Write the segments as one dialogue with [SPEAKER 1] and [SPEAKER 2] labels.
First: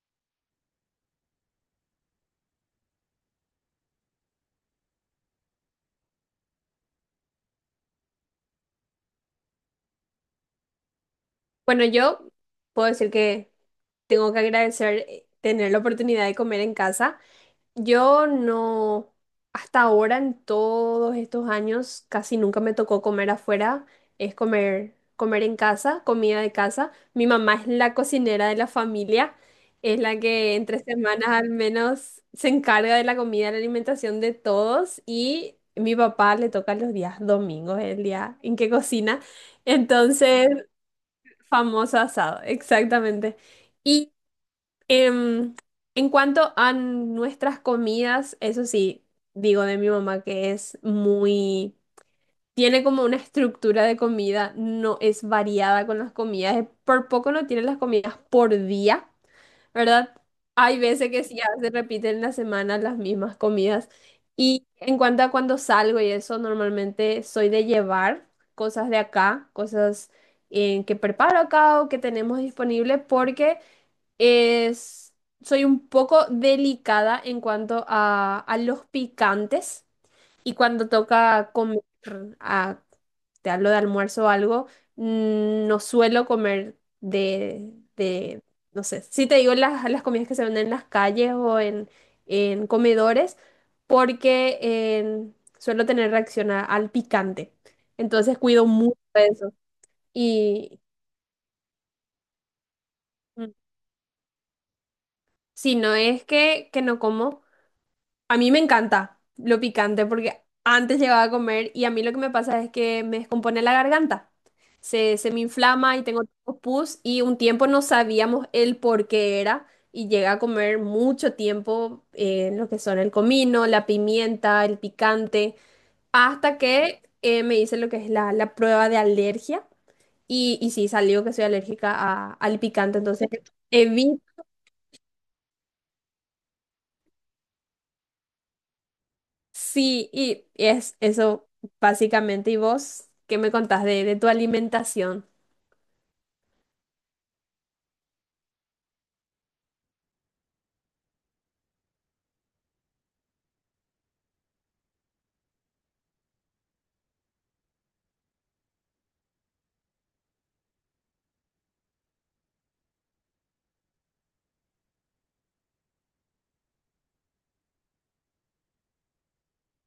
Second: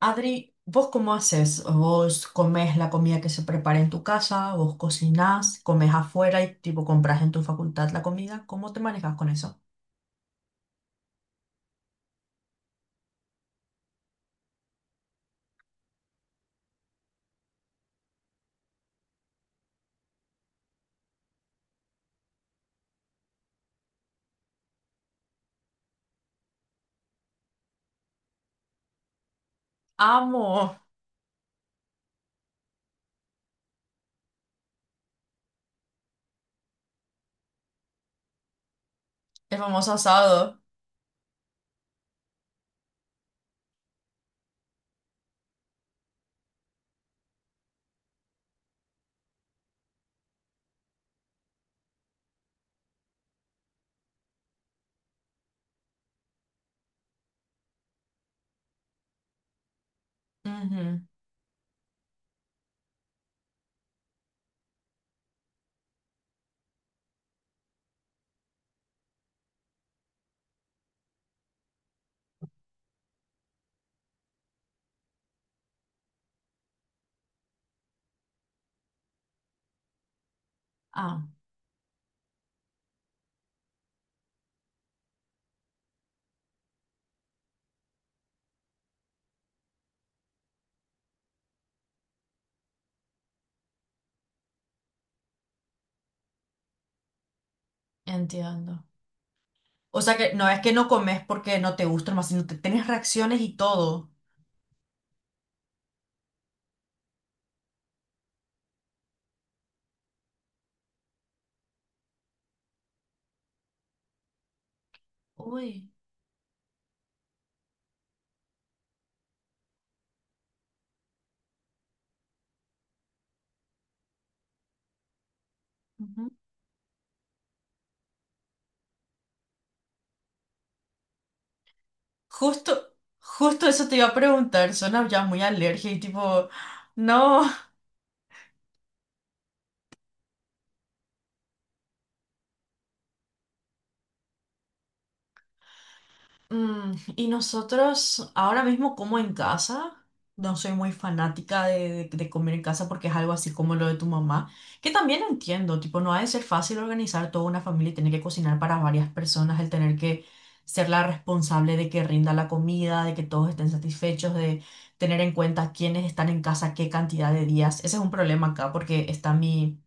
[SPEAKER 1] Adri, ¿vos cómo haces? ¿Vos comés la comida que se prepara en tu casa? ¿Vos cocinás? ¿Comés afuera y tipo compras en tu facultad la comida? ¿Cómo te manejas con eso?
[SPEAKER 2] Bueno, yo puedo decir que tengo que agradecer tener la oportunidad de comer en casa. Yo no, hasta ahora en todos estos años, casi nunca me tocó comer afuera, es comer en casa, comida de casa. Mi mamá es la cocinera de la familia, es la que
[SPEAKER 1] Amo
[SPEAKER 2] entre semanas al menos se encarga de la comida, la alimentación de todos y mi papá le toca los días domingos, el día en que cocina.
[SPEAKER 1] el famoso
[SPEAKER 2] Entonces...
[SPEAKER 1] asado.
[SPEAKER 2] Famoso asado, exactamente. Y em, en cuanto a nuestras comidas, eso sí, digo de mi mamá que es tiene como una estructura de comida, no es variada con las comidas, por poco no tiene las comidas por día, ¿verdad? Hay
[SPEAKER 1] Ujú.
[SPEAKER 2] veces que sí, ya se repiten en la semana las mismas comidas. Y en cuanto a cuando salgo y eso, normalmente soy de llevar cosas de acá, cosas que preparo acá o que tenemos disponible, porque es, soy un poco delicada en cuanto a los picantes. Y cuando
[SPEAKER 1] Ah,
[SPEAKER 2] toca comer a, te hablo de almuerzo o algo, no suelo comer no sé, si te digo las comidas que se venden en las calles en comedores, porque suelo tener reacción al picante. Entonces cuido
[SPEAKER 1] entiendo.
[SPEAKER 2] mucho eso.
[SPEAKER 1] O sea que no es que
[SPEAKER 2] Y
[SPEAKER 1] no comes porque no te gusta más, sino que tenés reacciones
[SPEAKER 2] mm,
[SPEAKER 1] y todo.
[SPEAKER 2] si no es que no como. A mí me encanta lo picante porque antes llegaba a comer y a mí lo que me pasa es que me descompone la garganta. Se me
[SPEAKER 1] Uy.
[SPEAKER 2] inflama y tengo tipo pus y un tiempo no sabíamos el por qué era y llegué a comer mucho tiempo lo que son el comino, la pimienta, el picante,
[SPEAKER 1] Ujú.
[SPEAKER 2] hasta que me hice lo que es la prueba de alergia y sí salió que soy alérgica al
[SPEAKER 1] Justo,
[SPEAKER 2] picante, entonces
[SPEAKER 1] justo eso te iba a
[SPEAKER 2] evito.
[SPEAKER 1] preguntar. Suena ya muy alergia y tipo, no.
[SPEAKER 2] Sí, y es eso básicamente. ¿Y vos qué me contás de tu alimentación?
[SPEAKER 1] Y nosotros ahora mismo como en casa, no soy muy fanática de, de comer en casa porque es algo así como lo de tu mamá, que también entiendo, tipo, no ha de ser fácil organizar toda una familia y tener que cocinar para varias personas, el tener que ser la responsable de que rinda la comida, de que todos estén satisfechos, de tener en cuenta quiénes están en casa, qué cantidad de días. Ese es un problema acá porque está mi,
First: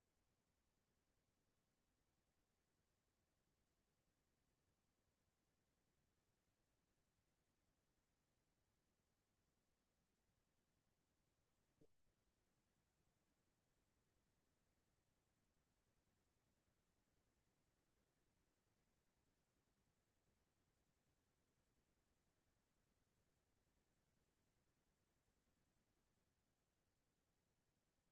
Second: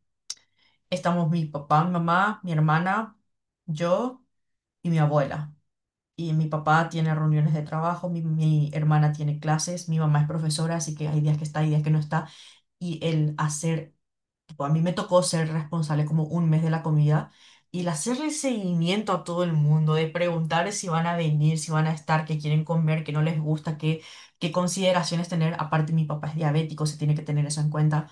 [SPEAKER 1] estamos mi papá, mi mamá, mi hermana, yo y mi abuela. Y mi papá tiene reuniones de trabajo, mi hermana tiene clases, mi mamá es profesora, así que hay días que está, hay días que no está. Y el hacer, tipo, a mí me tocó ser responsable como un mes de la comida y el hacerle seguimiento a todo el mundo, de preguntar si van a venir, si van a estar, qué quieren comer, qué no les gusta, qué, qué consideraciones tener. Aparte, mi papá es diabético, se tiene que tener eso en cuenta.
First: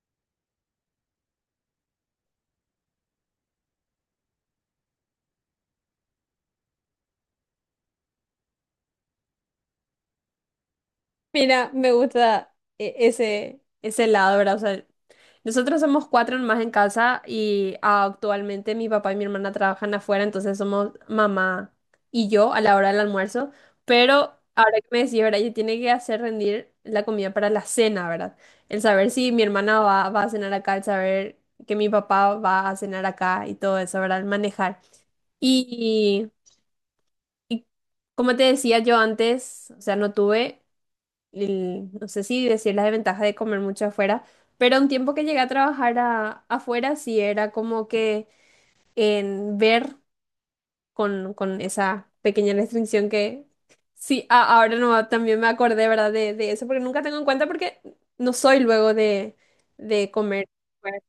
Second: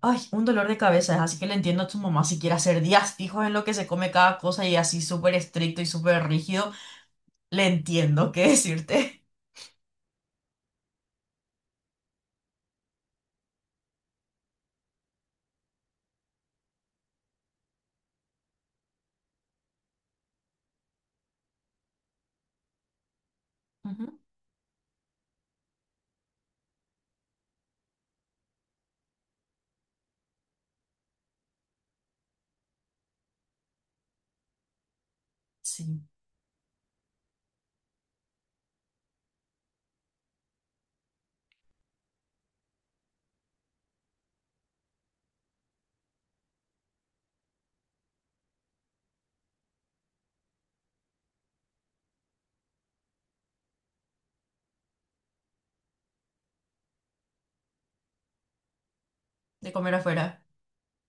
[SPEAKER 1] Ay, un dolor de cabeza, así que le entiendo a tu mamá si quiere hacer días fijos en lo que se come cada cosa y así súper estricto y súper rígido. Le entiendo qué decirte.
[SPEAKER 2] Mira, me gusta ese lado, ¿verdad? O sea, nosotros somos cuatro más en casa y actualmente mi papá y mi hermana trabajan afuera, entonces somos mamá y yo a la hora del almuerzo.
[SPEAKER 1] Ujú.
[SPEAKER 2] Pero ahora que me decís, ¿verdad? Yo tiene que hacer rendir la comida para la cena, ¿verdad? El saber si mi hermana va a cenar acá, el saber que mi papá va a cenar acá y todo eso, ¿verdad? El manejar.
[SPEAKER 1] Sí,
[SPEAKER 2] Y, y como te decía yo antes, o sea, no tuve, no sé si decir la desventaja de comer mucho afuera, pero un tiempo que llegué a trabajar afuera sí era como que en ver con esa pequeña restricción que sí, ahora no, también me acordé, ¿verdad? De eso, porque nunca tengo en cuenta porque no soy luego de,
[SPEAKER 1] de comer
[SPEAKER 2] de
[SPEAKER 1] afuera.
[SPEAKER 2] comer,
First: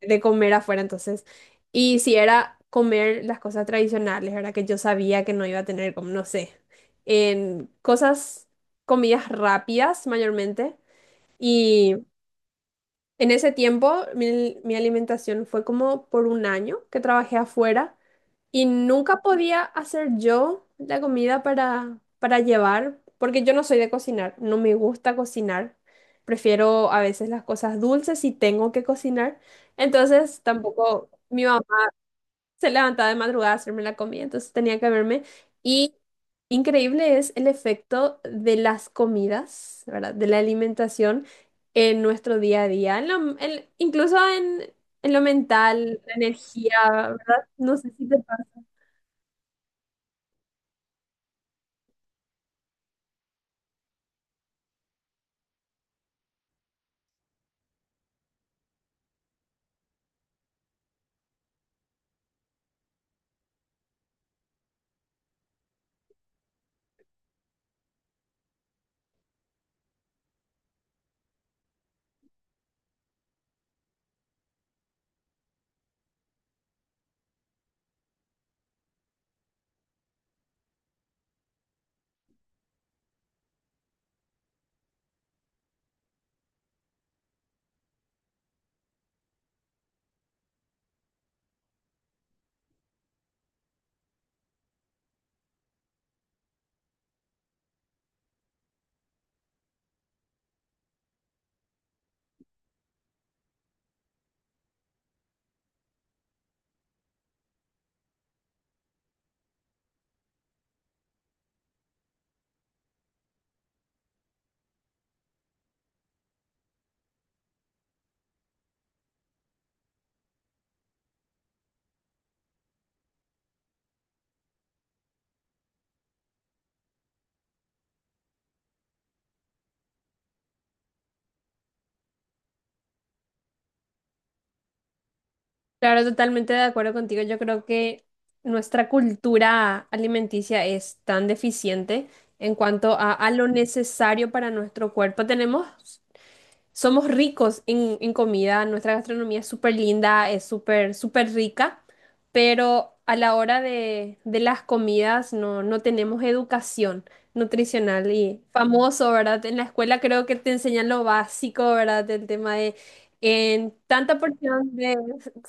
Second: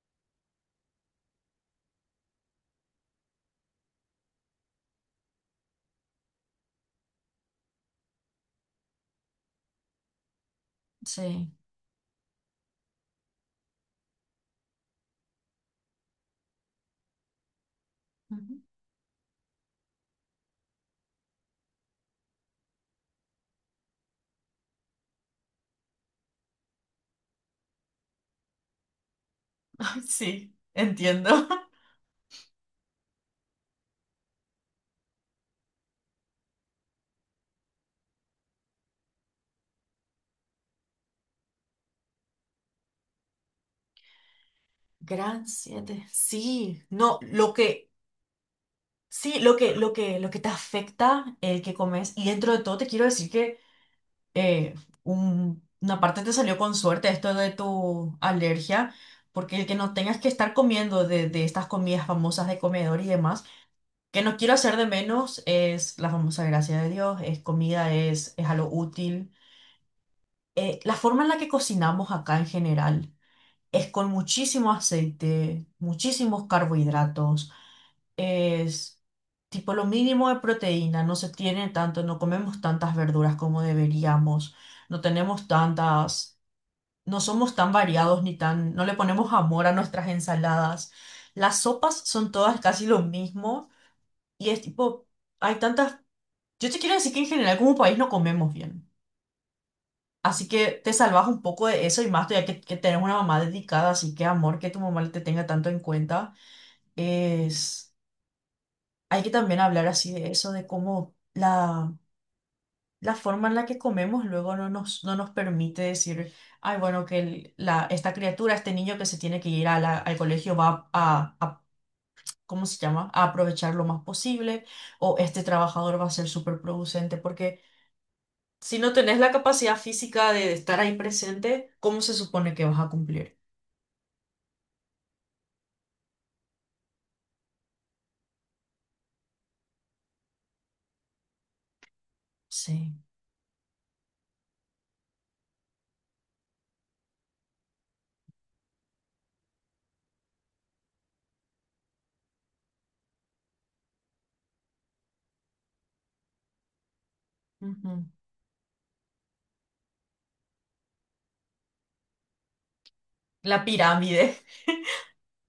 [SPEAKER 2] de comer afuera, entonces. Y si era comer las cosas tradicionales, ¿verdad? Que yo sabía que no iba a tener, como, no sé, en cosas, comidas rápidas mayormente.
[SPEAKER 1] Sí,
[SPEAKER 2] Y en ese tiempo mi alimentación fue como por un año que trabajé afuera.
[SPEAKER 1] Ujú.
[SPEAKER 2] Y nunca podía hacer yo la comida para llevar, porque yo no soy de cocinar, no me gusta cocinar. Prefiero a veces las cosas dulces si tengo que cocinar. Entonces
[SPEAKER 1] Sí,
[SPEAKER 2] tampoco mi
[SPEAKER 1] entiendo.
[SPEAKER 2] mamá se levantaba de madrugada a hacerme la comida, entonces tenía que verme. Y increíble es el efecto de las comidas, ¿verdad? De la alimentación en nuestro día a día, en incluso en lo
[SPEAKER 1] Gran
[SPEAKER 2] mental,
[SPEAKER 1] 7.
[SPEAKER 2] la energía,
[SPEAKER 1] Sí, no,
[SPEAKER 2] ¿verdad?
[SPEAKER 1] lo
[SPEAKER 2] No
[SPEAKER 1] que,
[SPEAKER 2] sé si te...
[SPEAKER 1] sí, lo que, lo que, lo que te afecta el que comes. Y dentro de todo te quiero decir que eh, una parte te salió con suerte esto de tu alergia, porque el que no tengas que estar comiendo de estas comidas famosas de comedor y demás, que no quiero hacer de menos, es la famosa gracia de Dios, es comida, es algo útil. La forma en la que cocinamos acá en general es con muchísimo aceite, muchísimos carbohidratos, es tipo lo mínimo de proteína, no se tiene tanto, no comemos tantas verduras como deberíamos, no tenemos tantas, no somos tan variados ni tan, no le ponemos amor a nuestras ensaladas. Las sopas son todas casi lo mismo y es tipo, hay tantas, yo te quiero decir que en general como país no comemos bien. Así que te salvas un poco de eso y más todavía que tenés una mamá dedicada, así que amor que tu mamá te tenga tanto en cuenta. Es, hay que también hablar así de eso, de cómo la, la forma en la que comemos luego no nos permite decir, ay, bueno, que el- la, esta criatura, este niño que se tiene que ir a la- al colegio va a, ¿cómo se llama?, a aprovechar lo más posible, o este trabajador va a ser súper producente, porque si no tenés la capacidad física de estar ahí presente, ¿cómo se supone que vas a cumplir?
[SPEAKER 2] Claro, totalmente de acuerdo contigo. Yo creo que nuestra cultura alimenticia es tan deficiente en cuanto
[SPEAKER 1] Sí.
[SPEAKER 2] a lo necesario para nuestro cuerpo. Tenemos Somos ricos en comida, nuestra gastronomía es súper linda, es súper rica, pero a la hora de las comidas no, no tenemos educación
[SPEAKER 1] Ujú.
[SPEAKER 2] nutricional y famoso, ¿verdad? En la escuela creo que te enseñan lo básico, ¿verdad? El tema de
[SPEAKER 1] La
[SPEAKER 2] en tanta
[SPEAKER 1] pirámide.
[SPEAKER 2] porción de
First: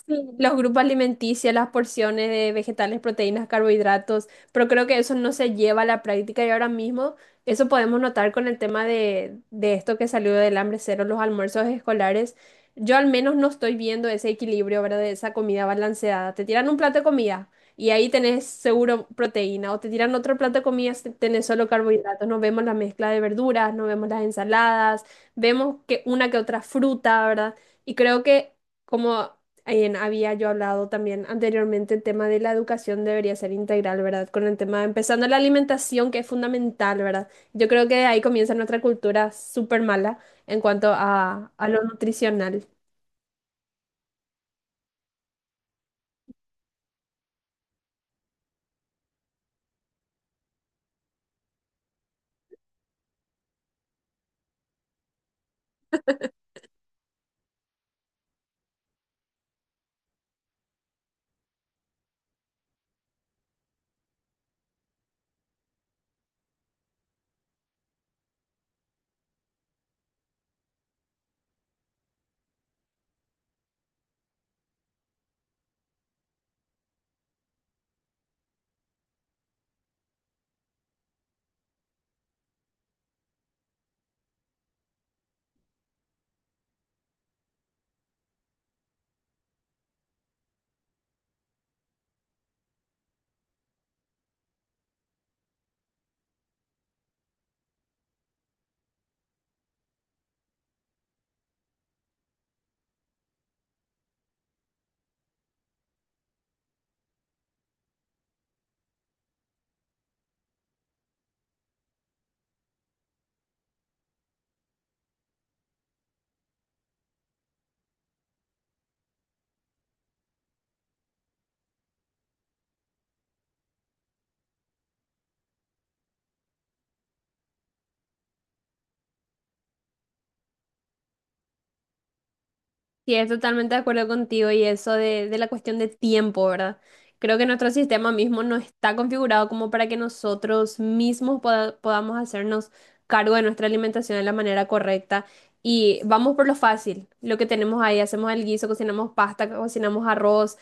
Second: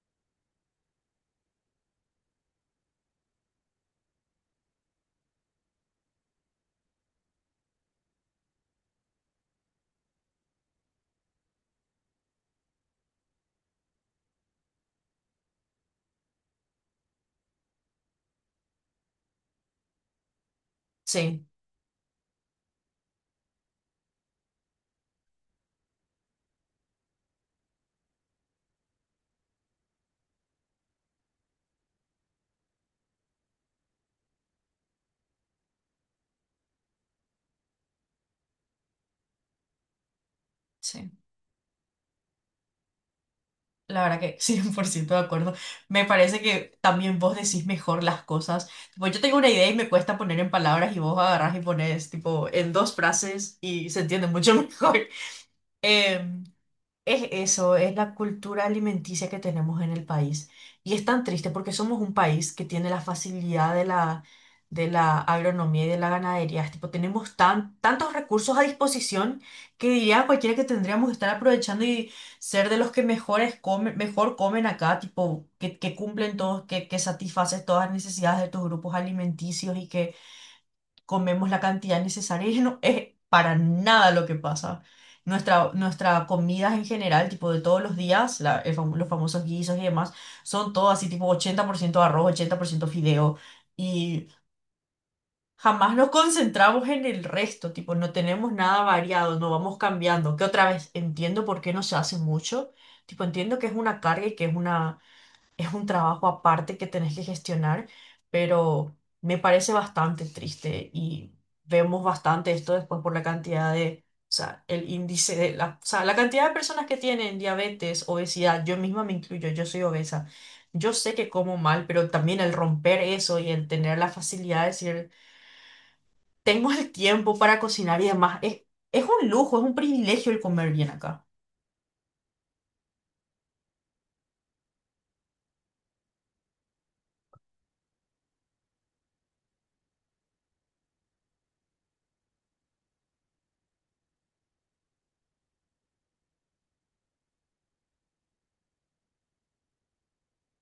[SPEAKER 2] sí, los grupos alimenticios, las porciones de vegetales, proteínas, carbohidratos, pero creo que eso no se lleva a la práctica y ahora mismo... Eso podemos notar con el tema de esto que salió del hambre cero, los almuerzos escolares. Yo al menos no estoy viendo ese equilibrio, ¿verdad? De esa comida balanceada. Te tiran un plato de comida y ahí tenés seguro proteína, o te tiran otro plato de comida y
[SPEAKER 1] Sí,
[SPEAKER 2] tenés solo carbohidratos. No vemos la mezcla de verduras, no vemos las ensaladas, vemos que una que otra fruta, ¿verdad? Y creo que como había yo hablado también anteriormente, el tema de la educación debería ser integral, ¿verdad? Con el tema, empezando la alimentación, que es fundamental, ¿verdad? Yo creo que ahí comienza nuestra cultura súper mala en cuanto
[SPEAKER 1] sí.
[SPEAKER 2] a lo nutricional.
[SPEAKER 1] La verdad que 100% de acuerdo. Me parece que también vos decís mejor las cosas. Tipo, yo tengo una idea y me cuesta poner en palabras y vos agarrás y pones tipo en dos frases y se entiende mucho mejor. Em, Es eso, es la cultura alimenticia que tenemos en el país. Y es tan triste porque somos un país que tiene la facilidad de la agronomía y de la ganadería. Es tipo, tenemos tan, tantos recursos a disposición que diría cualquiera que tendríamos que estar aprovechando y ser de los que mejores comen, mejor comen acá, tipo, que cumplen todos, que satisfaces todas las necesidades de tus grupos alimenticios y comemos la cantidad necesaria y no es para nada lo que pasa. Nuestra comidas en general, tipo de todos los días, los famosos guisos y demás, son todo así tipo 80% arroz, 80% fideo y jamás nos concentramos en el resto, tipo no tenemos nada variado, no vamos cambiando, que otra vez entiendo por qué no se hace mucho, tipo entiendo que es una carga y que es un trabajo aparte que tenés que gestionar, pero me parece bastante triste y vemos bastante esto después por la cantidad de, o sea, el índice de la, o sea, la cantidad de personas que tienen diabetes, obesidad, yo misma me incluyo, yo soy obesa. Yo sé que como mal, pero también el romper eso y el tener la facilidad de decir, tengo el tiempo para cocinar y demás, es un lujo, es un privilegio el comer bien acá.
[SPEAKER 2] Sí, es totalmente de acuerdo contigo y eso de la cuestión de tiempo, ¿verdad? Creo que nuestro sistema mismo no está configurado como para que nosotros mismos podamos hacernos cargo de nuestra alimentación de la manera correcta. Y vamos por lo fácil, lo que tenemos ahí, hacemos el guiso, cocinamos pasta, cocinamos arroz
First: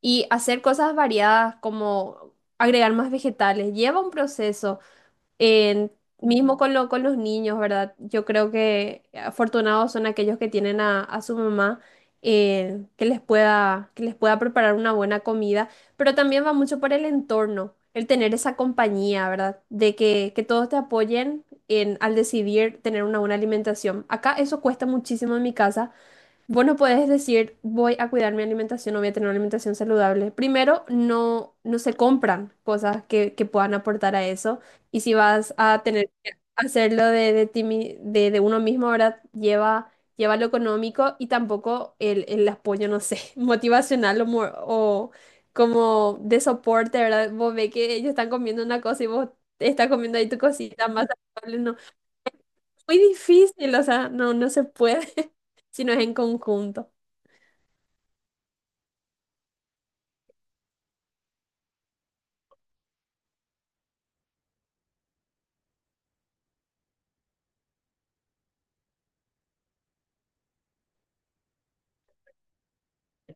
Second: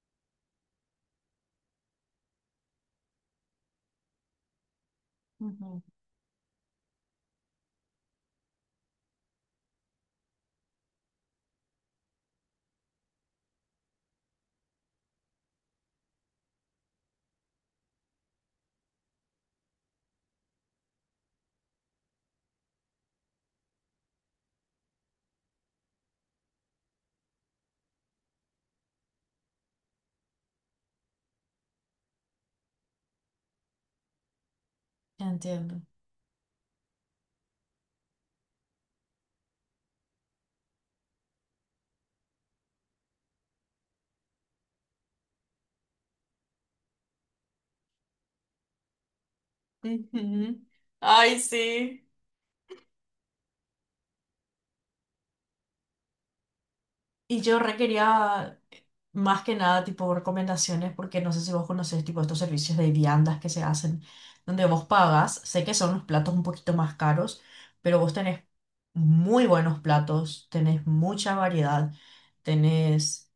[SPEAKER 2] y hacer cosas variadas como agregar más vegetales. Lleva un proceso.
[SPEAKER 1] Ujú.
[SPEAKER 2] En- Mismo con lo, con los niños, ¿verdad? Yo creo que afortunados son aquellos que tienen a su mamá que les que les pueda preparar una buena comida, pero también va mucho por el entorno, el tener esa compañía, ¿verdad? De que todos te apoyen en, al decidir tener una buena alimentación. Acá eso cuesta muchísimo en mi casa. Vos no podés decir, voy a cuidar mi alimentación o voy a tener una alimentación saludable. Primero, no, no se compran cosas que puedan aportar a eso. Y si vas
[SPEAKER 1] Entiendo.
[SPEAKER 2] a tener que hacerlo de, de uno mismo, ahora lleva, lleva lo económico y tampoco el apoyo, no sé, motivacional o como de soporte, ¿verdad? Vos ves que ellos están comiendo una cosa y vos estás comiendo ahí tu
[SPEAKER 1] Ujú.
[SPEAKER 2] cosita más
[SPEAKER 1] Ay,
[SPEAKER 2] saludable. No,
[SPEAKER 1] sí.
[SPEAKER 2] muy difícil, o sea, no, no se puede si no es en conjunto.
[SPEAKER 1] Y yo requería más que nada tipo recomendaciones porque no sé si vos conocés tipo estos servicios de viandas que se hacen donde vos pagas. Sé que son los platos un poquito más caros, pero vos tenés muy buenos platos, tenés mucha variedad, tenés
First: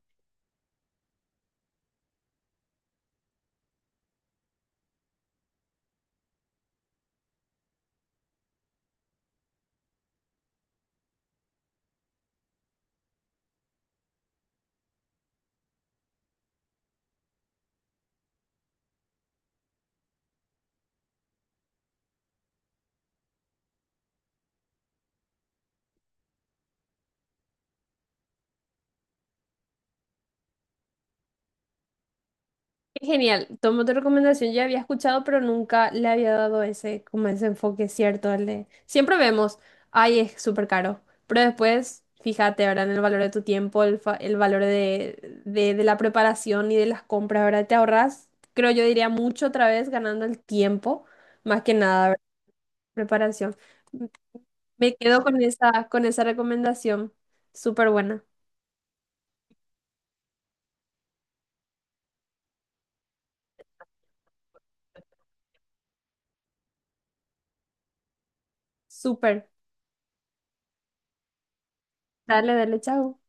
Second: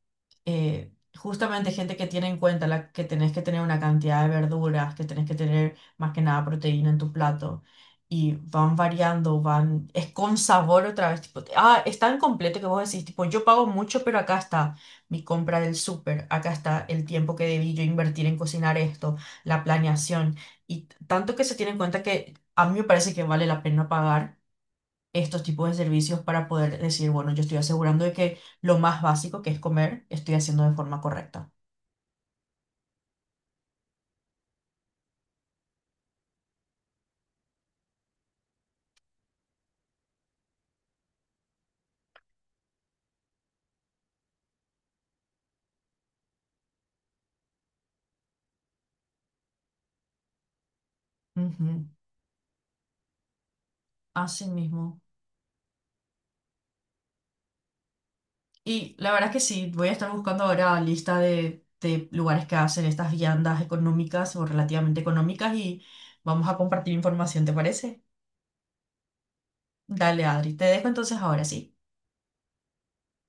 [SPEAKER 1] eh, justamente gente que tiene en cuenta la, que tenés que tener una cantidad de verduras, que tenés que tener más que nada proteína en tu plato y van variando, van, es con sabor otra vez, tipo, ah, es tan completo que vos decís, tipo, yo pago mucho, pero acá está mi compra del súper, acá está el tiempo que debí yo invertir en cocinar esto, la planeación, y tanto que se tiene en cuenta que a mí me parece que vale la pena pagar estos tipos de servicios para poder decir, bueno, yo estoy asegurando de que lo más básico que es comer, estoy haciendo de forma correcta.
[SPEAKER 2] Qué genial, tomo tu recomendación, ya había escuchado, pero nunca le había dado ese, como ese enfoque cierto, el de, siempre vemos, ay, es súper caro, pero después, fíjate, ¿verdad? En el valor de tu tiempo, el, el valor de, de la preparación y de las compras, ¿verdad? Te ahorras, creo yo diría mucho otra vez ganando el tiempo, más
[SPEAKER 1] Ujú.
[SPEAKER 2] que nada, ¿verdad? Preparación.
[SPEAKER 1] Así
[SPEAKER 2] Me
[SPEAKER 1] mismo.
[SPEAKER 2] quedo con esa recomendación, súper buena,
[SPEAKER 1] Y la verdad es que sí, voy a estar buscando ahora lista de lugares que hacen estas viandas económicas o relativamente económicas y vamos a compartir información, ¿te parece?
[SPEAKER 2] súper.
[SPEAKER 1] Dale, Adri, te dejo entonces ahora sí.
[SPEAKER 2] Dale, dale, chao.